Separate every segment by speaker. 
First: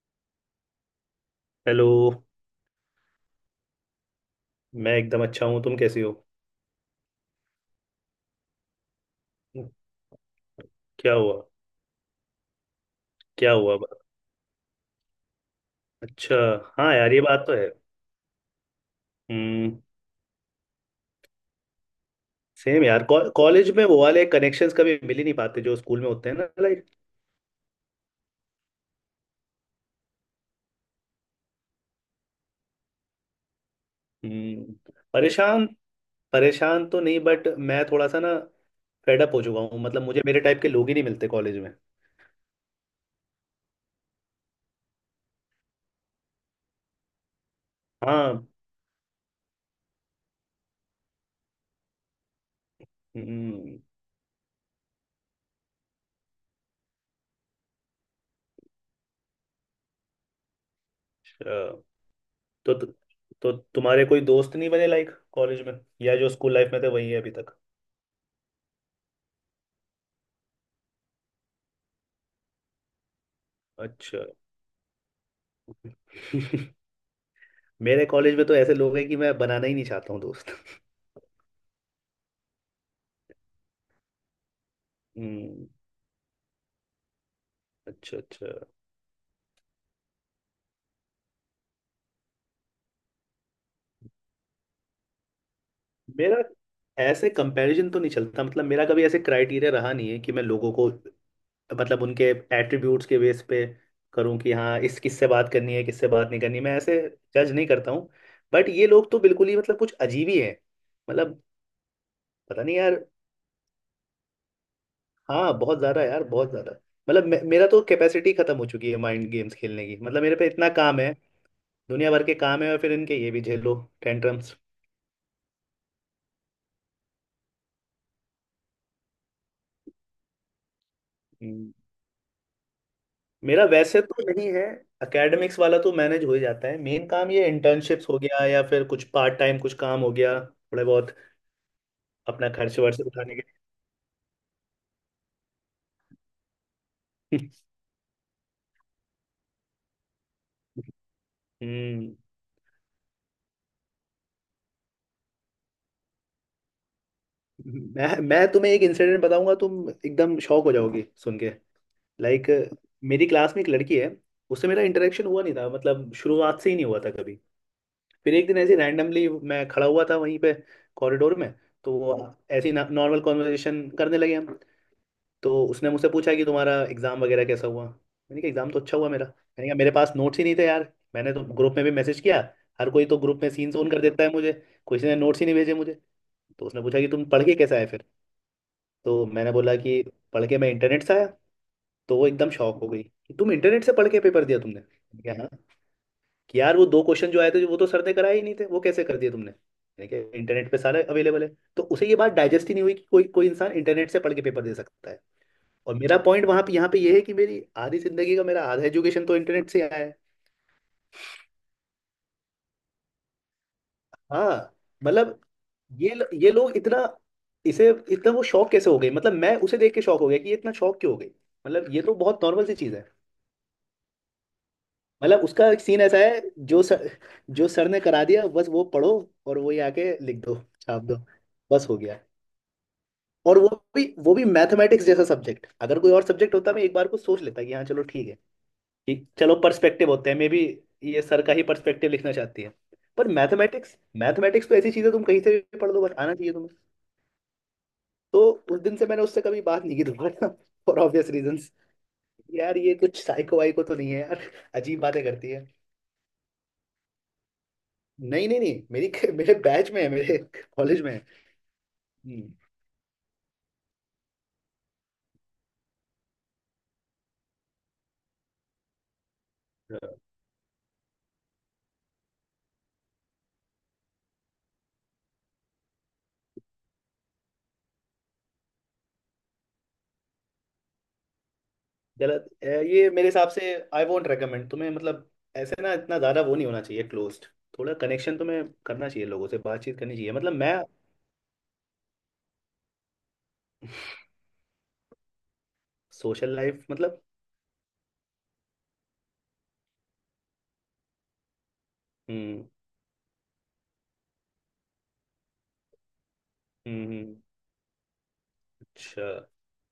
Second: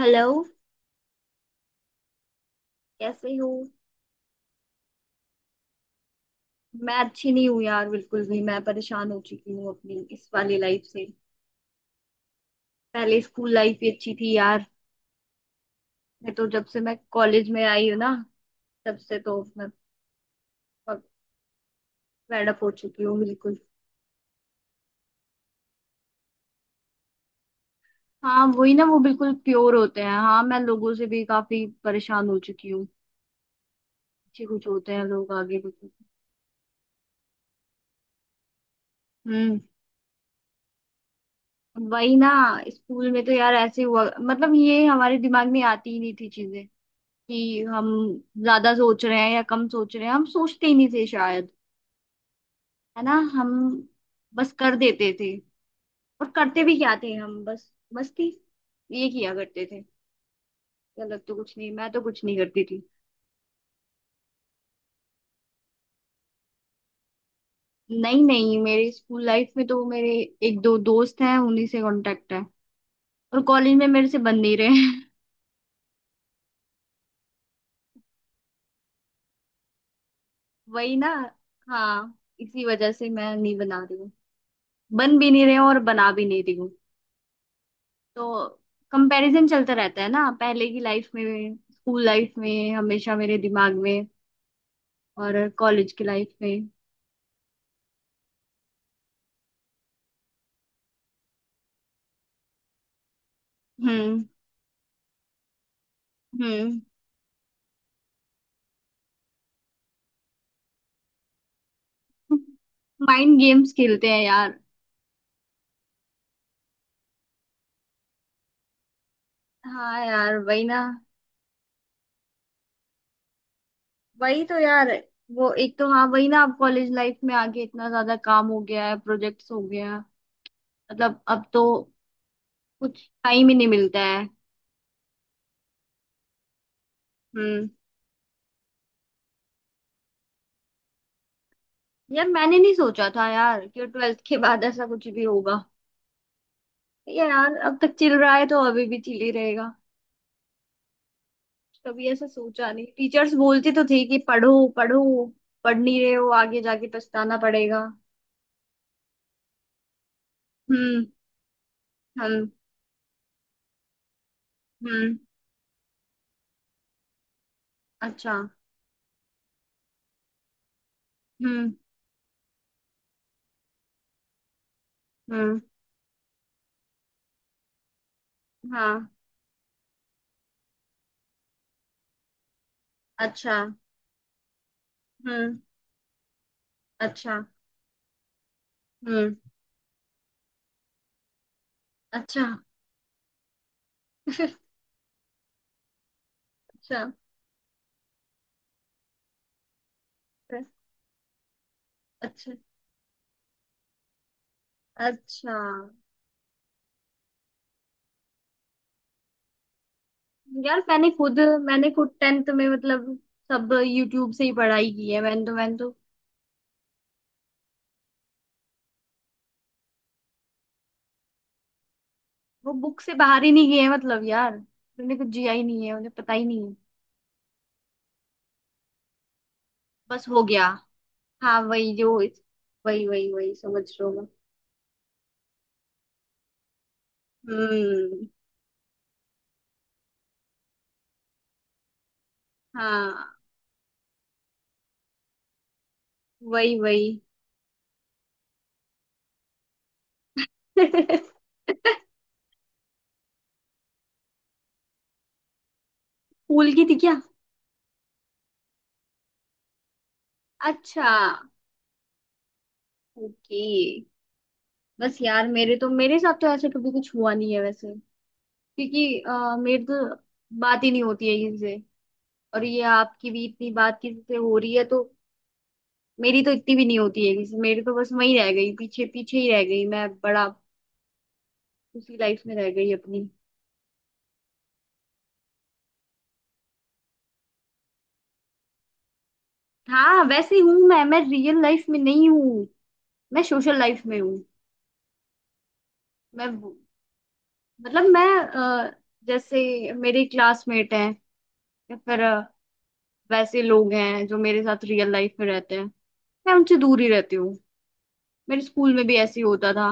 Speaker 1: Hello.
Speaker 2: Hello.
Speaker 1: कैसे हो?
Speaker 2: मैं एकदम अच्छा हूँ, तुम कैसे हो?
Speaker 1: मैं अच्छी नहीं हूँ यार, बिल्कुल भी। मैं परेशान हो चुकी हूँ अपनी इस वाली लाइफ से।
Speaker 2: क्या हुआ?
Speaker 1: पहले
Speaker 2: क्या
Speaker 1: स्कूल
Speaker 2: हुआ
Speaker 1: लाइफ ही
Speaker 2: बा-
Speaker 1: अच्छी थी यार। मैं
Speaker 2: अच्छा।
Speaker 1: तो जब से
Speaker 2: हाँ
Speaker 1: मैं
Speaker 2: यार, ये बात
Speaker 1: कॉलेज
Speaker 2: तो
Speaker 1: में
Speaker 2: है।
Speaker 1: आई हूँ ना, तब से तो मैं
Speaker 2: हम्म।
Speaker 1: फेड अप हो
Speaker 2: सेम
Speaker 1: चुकी
Speaker 2: यार,
Speaker 1: हूँ बिल्कुल।
Speaker 2: कॉलेज में वो वाले कनेक्शंस कभी मिल ही नहीं पाते जो स्कूल में होते हैं ना, लाइक।
Speaker 1: हाँ वही ना, वो बिल्कुल प्योर होते हैं। हाँ, मैं लोगों से भी काफी परेशान हो चुकी हूँ। अच्छे कुछ
Speaker 2: हम्म।
Speaker 1: होते हैं लोग, आगे
Speaker 2: परेशान?
Speaker 1: कुछ।
Speaker 2: परेशान तो नहीं, बट मैं थोड़ा सा ना फेड अप हो चुका
Speaker 1: हम्म।
Speaker 2: हूँ। मतलब मुझे मेरे टाइप के लोग ही नहीं मिलते कॉलेज में।
Speaker 1: वही ना। स्कूल में तो यार ऐसे हुआ, मतलब ये हमारे दिमाग में आती ही नहीं थी चीजें, कि हम
Speaker 2: हाँ।
Speaker 1: ज्यादा सोच रहे हैं या कम सोच रहे हैं, हम सोचते ही नहीं थे शायद। है ना, हम
Speaker 2: हम्म।
Speaker 1: बस कर देते थे। और करते भी क्या थे हम, बस मस्ती। ये किया करते थे। गलत तो कुछ नहीं,
Speaker 2: अच्छा।
Speaker 1: मैं तो कुछ नहीं करती
Speaker 2: तो
Speaker 1: थी।
Speaker 2: तो तुम्हारे कोई दोस्त नहीं बने लाइक कॉलेज में? या जो स्कूल लाइफ में थे वही है अभी तक?
Speaker 1: नहीं नहीं, मेरे स्कूल लाइफ में तो मेरे एक दो दोस्त हैं, उन्हीं से कांटेक्ट है। और कॉलेज में मेरे से
Speaker 2: अच्छा।
Speaker 1: बन नहीं रहे हैं
Speaker 2: मेरे कॉलेज में तो ऐसे लोग हैं कि मैं बनाना ही नहीं चाहता हूँ दोस्त।
Speaker 1: वही ना। हाँ, इसी वजह से मैं नहीं बना रही हूँ। बन भी नहीं रहे हैं
Speaker 2: हम्म।
Speaker 1: और बना भी नहीं रही हूँ।
Speaker 2: अच्छा
Speaker 1: तो
Speaker 2: अच्छा।
Speaker 1: कंपैरिजन चलता रहता है ना, पहले की लाइफ में, स्कूल लाइफ में, हमेशा मेरे दिमाग में। और कॉलेज की लाइफ
Speaker 2: मेरा
Speaker 1: में।
Speaker 2: ऐसे कंपैरिजन तो नहीं चलता, मतलब मेरा कभी ऐसे क्राइटेरिया रहा नहीं है कि मैं लोगों को, मतलब उनके एट्रीब्यूट्स के बेस पे
Speaker 1: हम्म।
Speaker 2: करूं कि हाँ इस किससे बात करनी है किससे बात नहीं करनी। मैं
Speaker 1: हम्म।
Speaker 2: ऐसे जज नहीं करता हूँ। बट ये लोग तो बिल्कुल ही, मतलब कुछ अजीब ही है। मतलब पता नहीं यार।
Speaker 1: माइंड गेम्स खेलते हैं यार।
Speaker 2: हाँ बहुत ज़्यादा यार, बहुत ज़्यादा। मतलब मेरा तो कैपेसिटी खत्म हो चुकी है माइंड गेम्स खेलने की।
Speaker 1: हाँ
Speaker 2: मतलब मेरे
Speaker 1: यार,
Speaker 2: पे
Speaker 1: वही
Speaker 2: इतना
Speaker 1: ना।
Speaker 2: काम है, दुनिया भर के काम है और फिर इनके ये भी झेलो,
Speaker 1: वही
Speaker 2: टेंट्रम्स।
Speaker 1: तो यार। वो एक तो हाँ, वही ना, अब कॉलेज लाइफ में आके इतना ज्यादा काम हो गया है, प्रोजेक्ट्स हो गया, मतलब अब तो
Speaker 2: हम्म,
Speaker 1: कुछ टाइम ही
Speaker 2: मेरा
Speaker 1: नहीं मिलता
Speaker 2: वैसे तो
Speaker 1: है।
Speaker 2: नहीं है। एकेडमिक्स वाला तो मैनेज हो ही जाता है, मेन काम ये
Speaker 1: हम्म।
Speaker 2: इंटर्नशिप्स हो गया या फिर कुछ पार्ट टाइम कुछ काम हो गया थोड़े बहुत
Speaker 1: यार
Speaker 2: अपना
Speaker 1: मैंने नहीं
Speaker 2: खर्च वर्च
Speaker 1: सोचा था
Speaker 2: उठाने के
Speaker 1: यार, कि ट्वेल्थ के बाद ऐसा कुछ भी होगा।
Speaker 2: लिए।
Speaker 1: यार अब तक चिल रहा है तो अभी भी चिल ही रहेगा। कभी
Speaker 2: हम्म।
Speaker 1: ऐसा सोचा नहीं। टीचर्स बोलती तो थी कि पढ़ो पढ़ो, पढ़ नहीं रहे हो, आगे जाके पछताना पड़ेगा।
Speaker 2: मैं तुम्हें एक इंसिडेंट बताऊंगा तुम एकदम शॉक हो जाओगी
Speaker 1: हम्म।
Speaker 2: सुन के। लाइक
Speaker 1: हम्म।
Speaker 2: मेरी क्लास में एक लड़की है, उससे मेरा
Speaker 1: हम्म।
Speaker 2: इंटरेक्शन हुआ नहीं था, मतलब शुरुआत से ही नहीं हुआ था कभी। फिर
Speaker 1: अच्छा।
Speaker 2: एक दिन ऐसे रैंडमली मैं खड़ा हुआ था वहीं पे, कॉरिडोर में।
Speaker 1: हम्म।
Speaker 2: तो वो ऐसी नॉर्मल कॉन्वर्सेशन करने लगे हम।
Speaker 1: हम्म।
Speaker 2: तो उसने मुझसे पूछा कि तुम्हारा एग्ज़ाम वगैरह कैसा हुआ, मैंने कहा एग्ज़ाम तो अच्छा
Speaker 1: हाँ।
Speaker 2: हुआ मेरा, मैंने कहा मेरे पास नोट्स ही नहीं थे यार, मैंने तो ग्रुप में भी मैसेज किया। हर कोई तो ग्रुप में
Speaker 1: अच्छा।
Speaker 2: सीन ऑन कर देता है मुझे, किसी ने नोट्स ही नहीं
Speaker 1: हम्म।
Speaker 2: भेजे मुझे। तो उसने पूछा कि तुम
Speaker 1: अच्छा।
Speaker 2: पढ़ के कैसे आए फिर। तो
Speaker 1: हम्म।
Speaker 2: मैंने बोला कि पढ़ के मैं इंटरनेट से आया। तो वो
Speaker 1: अच्छा।
Speaker 2: एकदम शॉक हो गई कि तुम इंटरनेट से पढ़ के पेपर दिया तुमने? मैंने कहा हाँ। कि यार वो दो
Speaker 1: अच्छा।
Speaker 2: क्वेश्चन जो आए थे वो तो सर ने कराए ही नहीं थे वो कैसे कर दिए तुमने? मैंने कहा इंटरनेट पे सारे अवेलेबल है। तो उसे ये बात
Speaker 1: अच्छा।
Speaker 2: डाइजेस्ट ही नहीं हुई कि कोई कोई इंसान इंटरनेट से पढ़ के पेपर दे सकता है।
Speaker 1: अच्छा।
Speaker 2: और मेरा पॉइंट वहां पे यहाँ पे ये है कि मेरी आधी जिंदगी का मेरा आधा एजुकेशन तो इंटरनेट से आया है।
Speaker 1: यार मैंने खुद टेंथ में, मतलब सब यूट्यूब से ही
Speaker 2: हाँ,
Speaker 1: पढ़ाई की है।
Speaker 2: मतलब
Speaker 1: मैंने तो
Speaker 2: ये लोग इतना, इसे इतना वो शौक कैसे हो गए? मतलब मैं उसे देख के शौक हो गया कि ये इतना शौक क्यों हो गई। मतलब ये तो बहुत नॉर्मल
Speaker 1: वो
Speaker 2: सी चीज
Speaker 1: बुक
Speaker 2: है।
Speaker 1: से बाहर ही नहीं गए हैं, मतलब यार उन्हें कुछ
Speaker 2: मतलब
Speaker 1: जिया ही
Speaker 2: उसका एक
Speaker 1: नहीं है,
Speaker 2: सीन
Speaker 1: उन्हें
Speaker 2: ऐसा
Speaker 1: पता
Speaker 2: है,
Speaker 1: ही नहीं है।
Speaker 2: जो सर जो सर ने करा दिया बस वो पढ़ो और वही आके
Speaker 1: बस
Speaker 2: लिख
Speaker 1: हो
Speaker 2: दो,
Speaker 1: गया।
Speaker 2: छाप दो,
Speaker 1: हाँ
Speaker 2: बस
Speaker 1: वही
Speaker 2: हो
Speaker 1: जो,
Speaker 2: गया।
Speaker 1: वही वही वही
Speaker 2: और
Speaker 1: समझ लो मैं।
Speaker 2: वो भी मैथमेटिक्स जैसा सब्जेक्ट, अगर कोई और सब्जेक्ट होता मैं एक बार को सोच लेता कि हाँ चलो ठीक
Speaker 1: हम्म।
Speaker 2: है, कि चलो पर्सपेक्टिव होते हैं मे बी, ये सर का ही पर्सपेक्टिव लिखना चाहती है। पर
Speaker 1: हाँ।
Speaker 2: मैथमेटिक्स, मैथमेटिक्स तो ऐसी चीज है तुम कहीं से भी पढ़ लो बट आना चाहिए तुम्हें।
Speaker 1: वही वही।
Speaker 2: तो उस दिन से मैंने उससे कभी बात नहीं की दोबारा, फॉर ऑब्वियस रीजंस।
Speaker 1: स्कूल
Speaker 2: यार ये कुछ साइको वाइको तो नहीं है यार, अजीब बातें करती है।
Speaker 1: की थी क्या?
Speaker 2: नहीं नहीं नहीं, मेरी मेरे बैच में है, मेरे कॉलेज
Speaker 1: अच्छा।
Speaker 2: में है। हम्म,
Speaker 1: ओके। बस यार, मेरे साथ तो ऐसे कभी कुछ हुआ नहीं है वैसे। क्योंकि मेरी तो बात ही नहीं होती है किसी से। और ये आपकी भी इतनी बात किसी से हो रही है तो। मेरी तो इतनी भी नहीं होती है मेरी तो बस वही रह गई, पीछे पीछे ही रह गई मैं। बड़ा उसी लाइफ
Speaker 2: गलत
Speaker 1: में रह गई
Speaker 2: ये
Speaker 1: अपनी।
Speaker 2: मेरे हिसाब से आई वोंट रेकमेंड तुम्हें। मतलब ऐसे ना इतना ज्यादा वो नहीं होना चाहिए क्लोज्ड, थोड़ा कनेक्शन तुम्हें करना चाहिए, लोगों से बातचीत करनी
Speaker 1: हाँ
Speaker 2: चाहिए। मतलब
Speaker 1: वैसे
Speaker 2: मैं,
Speaker 1: हूं मैं रियल लाइफ में नहीं हूँ, मैं सोशल लाइफ में हूँ। मैं
Speaker 2: सोशल
Speaker 1: वो-
Speaker 2: लाइफ मतलब?
Speaker 1: मतलब मैं अ, जैसे मेरे क्लासमेट हैं, या फिर
Speaker 2: हम्म।
Speaker 1: वैसे लोग हैं जो मेरे साथ रियल लाइफ में रहते हैं, मैं उनसे दूर ही
Speaker 2: हम्म,
Speaker 1: रहती हूँ। मेरे स्कूल में भी
Speaker 2: अच्छा
Speaker 1: ऐसे ही होता था।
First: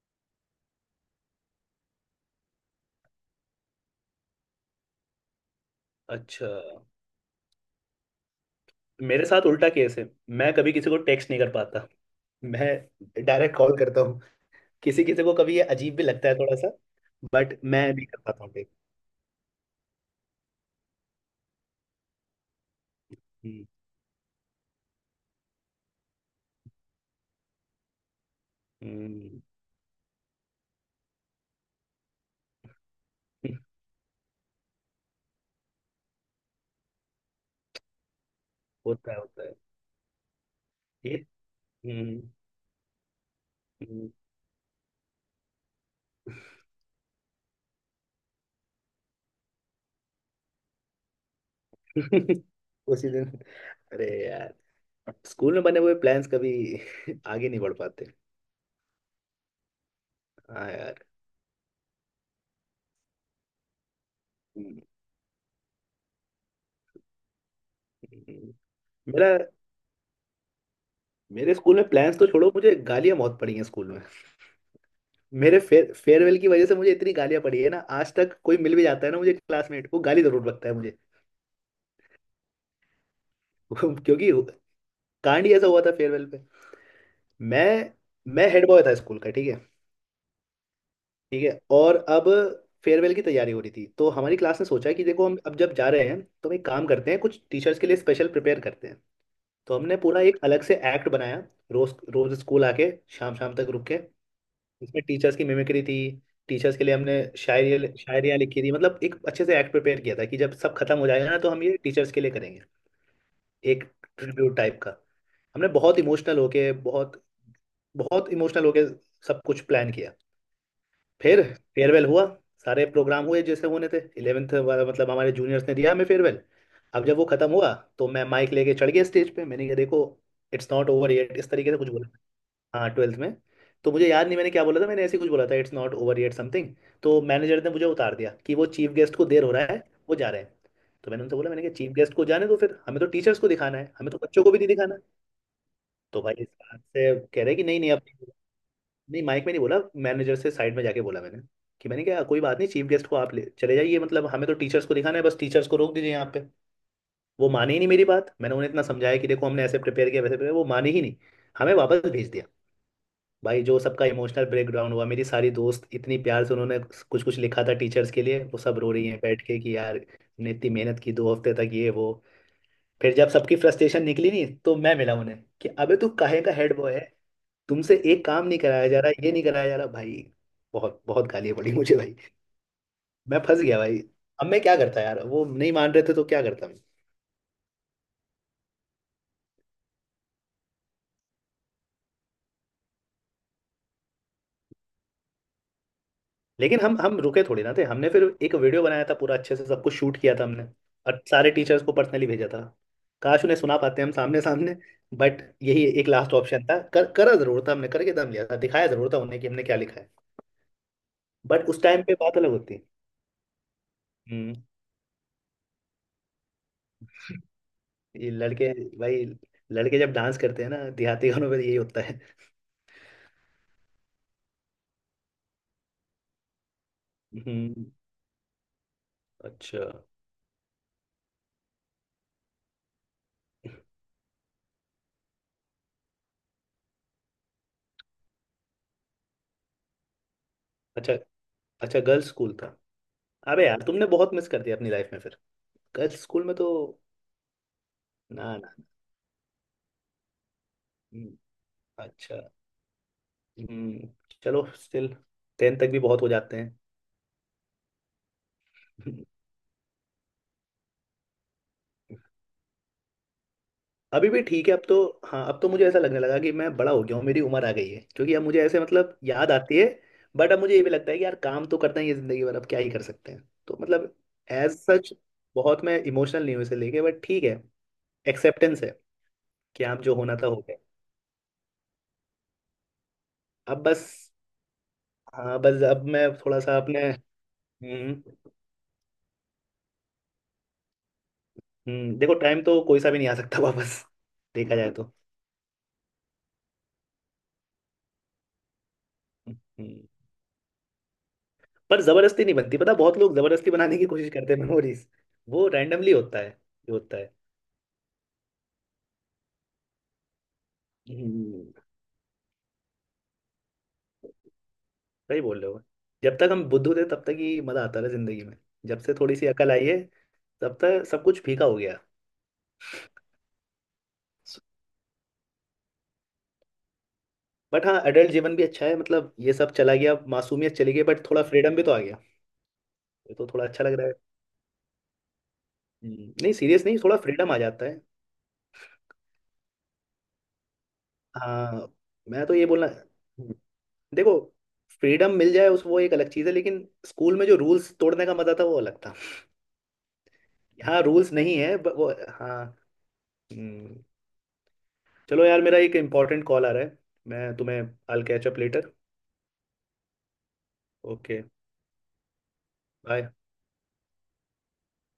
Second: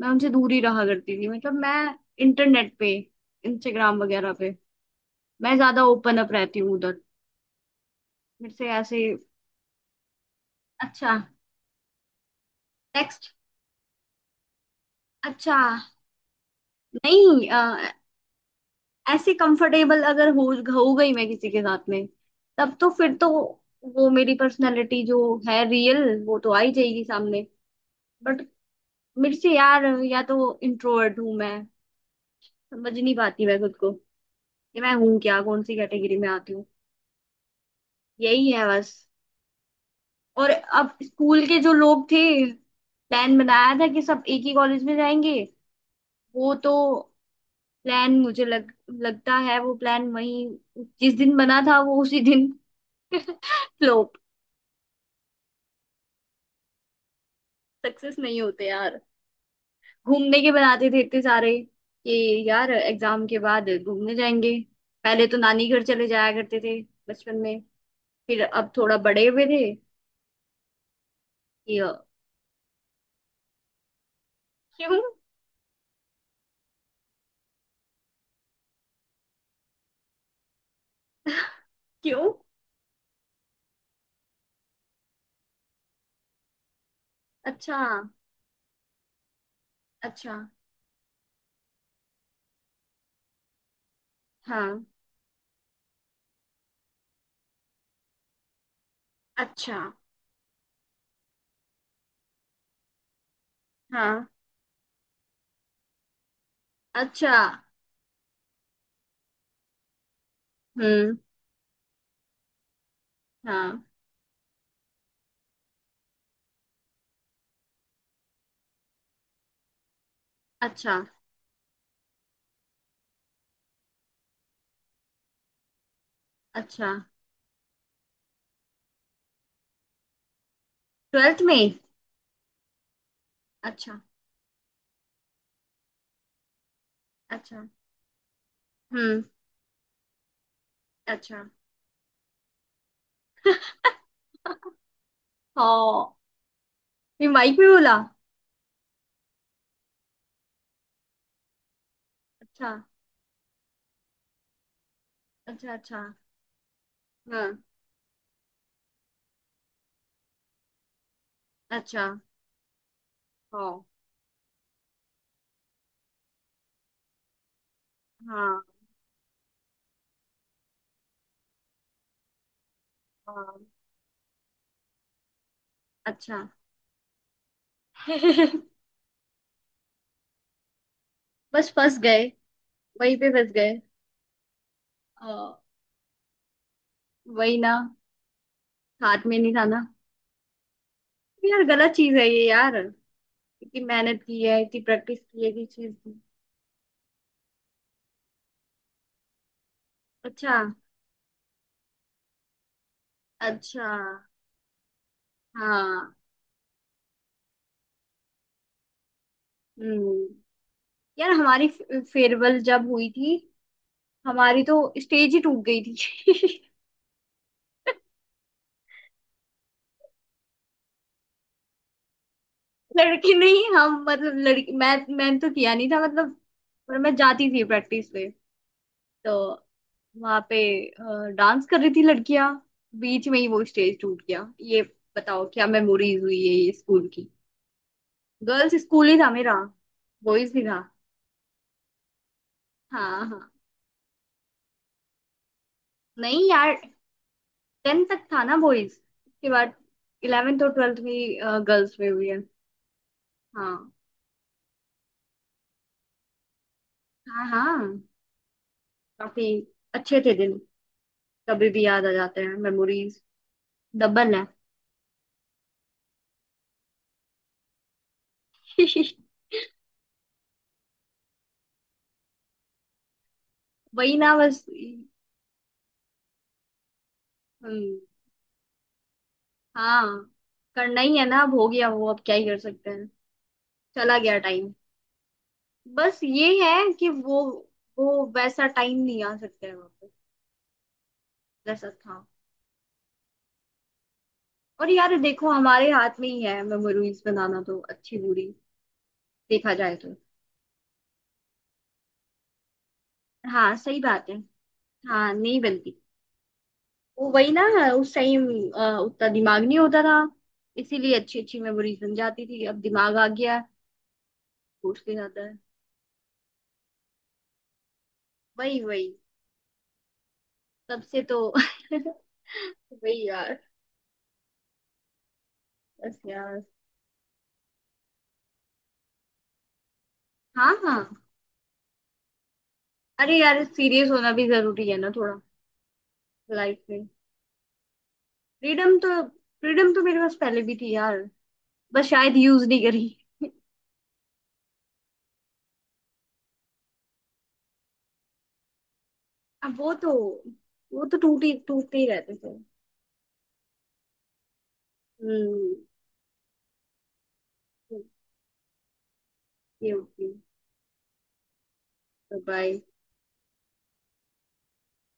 Speaker 1: मैं उनसे दूर ही रहा करती थी, मतलब मैं इंटरनेट पे, इंस्टाग्राम वगैरह पे मैं ज्यादा ओपन अप
Speaker 2: अच्छा।
Speaker 1: रहती हूँ उधर। मेरे से ऐसे।
Speaker 2: मेरे साथ उल्टा केस है, मैं कभी किसी को
Speaker 1: अच्छा।
Speaker 2: टेक्स्ट नहीं कर पाता, मैं
Speaker 1: नेक्स्ट।
Speaker 2: डायरेक्ट कॉल करता हूँ। किसी किसी को
Speaker 1: अच्छा।
Speaker 2: कभी ये अजीब भी लगता है थोड़ा सा।
Speaker 1: नहीं
Speaker 2: बट मैं भी कर पाता हूँ text।
Speaker 1: ऐसे कंफर्टेबल अगर हो, हो गई मैं किसी के साथ में, तब तो फिर तो
Speaker 2: हम्म।
Speaker 1: वो मेरी पर्सनालिटी जो है रियल, वो तो आ ही जाएगी सामने। बट मेरे
Speaker 2: हम्म।
Speaker 1: से यार, या तो इंट्रोवर्ट हूँ मैं, समझ नहीं पाती मैं
Speaker 2: हम्म।
Speaker 1: खुद को कि मैं हूँ क्या, कौन सी कैटेगरी में आती हूँ। यही है बस।
Speaker 2: होता है होता है।
Speaker 1: और अब
Speaker 2: ये,
Speaker 1: स्कूल के जो लोग
Speaker 2: हम्म।
Speaker 1: थे, प्लान बनाया था कि
Speaker 2: हम्म।
Speaker 1: सब एक ही कॉलेज में जाएंगे। वो तो प्लान मुझे लग लगता है वो प्लान वही जिस दिन बना था वो उसी दिन
Speaker 2: उसी दिन। अरे
Speaker 1: फ्लॉप,
Speaker 2: यार, स्कूल में बने हुए प्लान्स कभी आगे नहीं बढ़ पाते।
Speaker 1: सक्सेस नहीं होते यार। घूमने के
Speaker 2: हाँ
Speaker 1: बनाते थे
Speaker 2: यार।
Speaker 1: इतने सारे, कि यार एग्जाम के बाद घूमने जाएंगे।
Speaker 2: हम्म।
Speaker 1: पहले तो नानी घर चले जाया करते थे बचपन में।
Speaker 2: हम्म।
Speaker 1: फिर
Speaker 2: हम्म।
Speaker 1: अब थोड़ा बड़े
Speaker 2: मेरा,
Speaker 1: हुए थे
Speaker 2: मेरे स्कूल
Speaker 1: कि
Speaker 2: में प्लान्स तो छोड़ो, मुझे गालियां बहुत पड़ी हैं स्कूल में।
Speaker 1: क्यों?
Speaker 2: मेरे फेयर फेयरवेल की वजह से मुझे इतनी गालियां पड़ी है ना, आज तक कोई मिल भी जाता है ना मुझे क्लासमेट, वो गाली जरूर बकता है मुझे।
Speaker 1: क्यों?
Speaker 2: क्योंकि कांड ही ऐसा हुआ था फेयरवेल पे।
Speaker 1: अच्छा।
Speaker 2: मैं मैं हेड बॉय था स्कूल का, ठीक है।
Speaker 1: अच्छा।
Speaker 2: ठीक है, और अब फेयरवेल की तैयारी हो रही थी तो हमारी क्लास ने
Speaker 1: हाँ।
Speaker 2: सोचा कि देखो हम अब जब जा रहे हैं तो हम एक काम करते हैं, कुछ टीचर्स के लिए स्पेशल प्रिपेयर करते हैं। तो
Speaker 1: अच्छा।
Speaker 2: हमने पूरा एक अलग से एक्ट बनाया, रोज रोज स्कूल आके शाम शाम तक रुक के।
Speaker 1: हाँ।
Speaker 2: इसमें टीचर्स की मिमिक्री थी, टीचर्स के लिए हमने
Speaker 1: अच्छा।
Speaker 2: शायरी शायरियाँ लिखी थी। मतलब एक अच्छे से एक्ट प्रिपेयर किया था कि जब सब खत्म हो
Speaker 1: हम्म।
Speaker 2: जाएगा ना तो हम ये टीचर्स के लिए करेंगे,
Speaker 1: हाँ।
Speaker 2: एक ट्रिब्यूट टाइप का। हमने बहुत इमोशनल होके, बहुत बहुत इमोशनल होके सब कुछ प्लान किया।
Speaker 1: अच्छा।
Speaker 2: फिर फेयरवेल हुआ, सारे प्रोग्राम हुए जैसे होने थे, इलेवेंथ वाला, मतलब हमारे जूनियर्स ने दिया हमें फेयरवेल।
Speaker 1: अच्छा।
Speaker 2: अब जब वो खत्म हुआ तो मैं माइक लेके चढ़ गया स्टेज पे। मैंने कहा देखो, it's not over yet,
Speaker 1: twelfth
Speaker 2: इस तरीके
Speaker 1: में।
Speaker 2: से कुछ बोला। हाँ ट्वेल्थ में। तो
Speaker 1: अच्छा।
Speaker 2: मुझे याद नहीं मैंने क्या बोला था, मैंने ऐसे ही कुछ बोला था it's not over yet something. तो
Speaker 1: अच्छा।
Speaker 2: मैनेजर ने मुझे उतार दिया कि वो चीफ गेस्ट
Speaker 1: हम्म।
Speaker 2: को देर हो रहा है, वो जा रहे हैं। तो मैंने उनसे
Speaker 1: अच्छा।
Speaker 2: बोला, मैंने कहा चीफ गेस्ट को जाने दो फिर, हमें तो टीचर्स को दिखाना है, हमें तो बच्चों को भी नहीं दिखाना।
Speaker 1: हाँ।
Speaker 2: तो भाई इस बात से
Speaker 1: ये
Speaker 2: कह रहे
Speaker 1: माइक
Speaker 2: कि
Speaker 1: में
Speaker 2: नहीं नहीं
Speaker 1: बोला?
Speaker 2: अब नहीं। नहीं माइक में नहीं बोला, मैनेजर से साइड में जाके बोला मैंने, कि मैंने कहा कोई बात नहीं
Speaker 1: अच्छा।
Speaker 2: चीफ गेस्ट को आप ले चले जाइए, मतलब हमें तो टीचर्स को दिखाना है, बस टीचर्स
Speaker 1: अच्छा।
Speaker 2: को रोक
Speaker 1: अच्छा।
Speaker 2: दीजिए यहाँ पे। वो
Speaker 1: हाँ।
Speaker 2: माने ही नहीं मेरी बात, मैंने उन्हें इतना समझाया कि देखो हमने ऐसे प्रिपेयर किया वैसे प्रिपेयर, वो माने ही नहीं, हमें
Speaker 1: अच्छा।
Speaker 2: वापस भेज दिया। भाई जो
Speaker 1: हाँ।
Speaker 2: सबका इमोशनल ब्रेकडाउन हुआ, मेरी सारी दोस्त इतनी प्यार से उन्होंने कुछ कुछ लिखा था टीचर्स के लिए, वो
Speaker 1: हाँ।
Speaker 2: सब रो रही हैं बैठ के कि यार हमने इतनी मेहनत की दो हफ्ते तक ये वो। फिर जब सबकी
Speaker 1: हाँ।
Speaker 2: फ्रस्ट्रेशन निकली नहीं तो मैं मिला उन्हें, कि अबे तू काहे
Speaker 1: अच्छा।
Speaker 2: का हेड बॉय है, तुमसे एक काम नहीं कराया जा रहा, ये नहीं कराया जा रहा भाई। बहुत बहुत गालियाँ
Speaker 1: बस
Speaker 2: पड़ी मुझे
Speaker 1: फंस
Speaker 2: भाई।
Speaker 1: गए, वहीं पे
Speaker 2: मैं
Speaker 1: फंस
Speaker 2: फंस
Speaker 1: गए।
Speaker 2: गया भाई। अब मैं क्या करता यार,
Speaker 1: अ,
Speaker 2: वो नहीं मान रहे थे तो क्या करता।
Speaker 1: वही ना, हाथ में नहीं था ना। यार गलत चीज है ये यार, इतनी मेहनत की है, इतनी प्रैक्टिस की है, इतनी चीज की।
Speaker 2: लेकिन हम रुके थोड़ी ना थे, हमने फिर एक वीडियो बनाया था पूरा अच्छे से सब कुछ शूट किया था
Speaker 1: अच्छा।
Speaker 2: हमने, और सारे टीचर्स को पर्सनली भेजा था। काश उन्हें सुना
Speaker 1: अच्छा।
Speaker 2: पाते हम सामने सामने, बट यही एक
Speaker 1: हाँ।
Speaker 2: लास्ट ऑप्शन था, कर करा जरूर था, हमने करके दम लिया था, दिखाया जरूर था उन्हें कि हमने क्या लिखा है।
Speaker 1: हम्म। यार
Speaker 2: बट
Speaker 1: हमारी
Speaker 2: उस टाइम पे बात अलग
Speaker 1: फेयरवेल
Speaker 2: होती।
Speaker 1: जब हुई थी,
Speaker 2: हम्म।
Speaker 1: हमारी तो स्टेज ही टूट गई थी
Speaker 2: ये लड़के, भाई लड़के जब डांस करते हैं ना देहाती गानों पे यही होता है।
Speaker 1: लड़की नहीं हम, मतलब लड़की मैं, मैंने तो किया नहीं था, मतलब पर मैं जाती थी
Speaker 2: हम्म।
Speaker 1: प्रैक्टिस पे, तो
Speaker 2: अच्छा
Speaker 1: वहां पे डांस कर रही थी लड़कियां, बीच में ही वो स्टेज टूट गया। ये बताओ क्या मेमोरीज हुई है ये स्कूल की। गर्ल्स स्कूल ही था मेरा, बॉयज भी था।
Speaker 2: अच्छा। अच्छा गर्ल्स स्कूल था।
Speaker 1: हाँ हाँ।
Speaker 2: अबे यार तुमने बहुत मिस कर दिया अपनी लाइफ में फिर, गर्ल्स स्कूल
Speaker 1: नहीं
Speaker 2: में तो।
Speaker 1: यार, टेंथ तक था
Speaker 2: ना
Speaker 1: ना
Speaker 2: ना।
Speaker 1: बॉयज, उसके बाद इलेवेंथ और ट्वेल्थ भी
Speaker 2: हम्म,
Speaker 1: गर्ल्स में हुई
Speaker 2: अच्छा।
Speaker 1: है। हाँ।
Speaker 2: हम्म, चलो स्टिल टेन तक भी बहुत हो जाते हैं।
Speaker 1: हाँ। हाँ। काफी अच्छे थे दिन। कभी भी याद आ जाते हैं मेमोरीज,
Speaker 2: अभी
Speaker 1: डबल
Speaker 2: भी ठीक है अब तो। हाँ अब तो मुझे ऐसा लगने लगा कि मैं बड़ा हो गया हूँ, मेरी उम्र आ गई है क्योंकि अब मुझे ऐसे
Speaker 1: है
Speaker 2: मतलब याद आती है। बट अब मुझे ये भी लगता है कि यार काम तो करना ही है जिंदगी भर, अब क्या ही कर सकते हैं तो मतलब
Speaker 1: वही ना बस।
Speaker 2: एज सच बहुत मैं इमोशनल नहीं हूँ इसे लेके, बट ठीक है,
Speaker 1: हम्म।
Speaker 2: एक्सेप्टेंस है कि आप
Speaker 1: हाँ।
Speaker 2: जो होना था हो गया।
Speaker 1: करना ही है ना, अब हो गया वो, अब क्या ही कर सकते हैं।
Speaker 2: अब बस।
Speaker 1: चला गया टाइम।
Speaker 2: हाँ बस अब
Speaker 1: बस
Speaker 2: मैं
Speaker 1: ये
Speaker 2: थोड़ा सा
Speaker 1: है
Speaker 2: अपने।
Speaker 1: कि वो
Speaker 2: हम्म,
Speaker 1: वैसा टाइम नहीं आ सकता है वापस, जैसा था।
Speaker 2: देखो टाइम तो कोई सा भी नहीं आ सकता वापस, देखा जाए
Speaker 1: और
Speaker 2: तो।
Speaker 1: यार देखो, हमारे हाथ में ही है मेमोरीज बनाना तो, अच्छी बुरी
Speaker 2: हम्म।
Speaker 1: देखा जाए
Speaker 2: हम्म।
Speaker 1: तो।
Speaker 2: पर जबरदस्ती नहीं बनती पता, बहुत लोग जबरदस्ती
Speaker 1: हाँ
Speaker 2: बनाने
Speaker 1: सही
Speaker 2: की कोशिश
Speaker 1: बात है।
Speaker 2: करते हैं मेमोरीज,
Speaker 1: हाँ, नहीं
Speaker 2: वो
Speaker 1: बनती।
Speaker 2: रैंडमली होता है जो होता
Speaker 1: वो
Speaker 2: है।
Speaker 1: वही ना, उस टाइम उतना दिमाग नहीं होता था, इसीलिए अच्छी अच्छी
Speaker 2: हम्म,
Speaker 1: मेमोरीज बन जाती थी। अब दिमाग आ गया है, भूल के
Speaker 2: सही
Speaker 1: जाता है।
Speaker 2: बोल रहे हो। जब तक हम बुद्धू थे तब तक ही मजा आता था जिंदगी में,
Speaker 1: वही
Speaker 2: जब से
Speaker 1: वही।
Speaker 2: थोड़ी सी अकल आई है तब
Speaker 1: तब
Speaker 2: तक
Speaker 1: से
Speaker 2: सब
Speaker 1: तो
Speaker 2: कुछ फीका हो गया।
Speaker 1: वही यार, बस यार।
Speaker 2: बट हाँ एडल्ट जीवन भी अच्छा है, मतलब ये सब चला गया,
Speaker 1: हाँ
Speaker 2: मासूमियत चली
Speaker 1: हाँ।
Speaker 2: गई, बट थोड़ा फ्रीडम भी तो आ गया। ये
Speaker 1: अरे
Speaker 2: तो
Speaker 1: यार,
Speaker 2: थोड़ा अच्छा लग रहा
Speaker 1: सीरियस
Speaker 2: है।
Speaker 1: होना भी जरूरी है ना थोड़ा,
Speaker 2: नहीं
Speaker 1: लाइफ
Speaker 2: सीरियस नहीं,
Speaker 1: में।
Speaker 2: थोड़ा फ्रीडम आ जाता है।
Speaker 1: फ्रीडम तो, मेरे पास पहले भी थी यार,
Speaker 2: हाँ,
Speaker 1: बस शायद
Speaker 2: मैं तो
Speaker 1: यूज
Speaker 2: ये
Speaker 1: नहीं
Speaker 2: बोलना
Speaker 1: करी।
Speaker 2: देखो फ्रीडम मिल जाए उस वो एक अलग चीज़ है, लेकिन स्कूल में जो रूल्स तोड़ने का मजा था वो अलग था।
Speaker 1: अब वो तो,
Speaker 2: हाँ रूल्स
Speaker 1: टूटी
Speaker 2: नहीं है but
Speaker 1: टूटते ही
Speaker 2: वो।
Speaker 1: रहते थे।
Speaker 2: हाँ। हम्म, चलो यार
Speaker 1: हम्म।
Speaker 2: मेरा एक इम्पोर्टेंट कॉल आ रहा है, मैं तुम्हें I catch up later.
Speaker 1: Okay okay.
Speaker 2: Okay.
Speaker 1: Bye.
Speaker 2: Bye.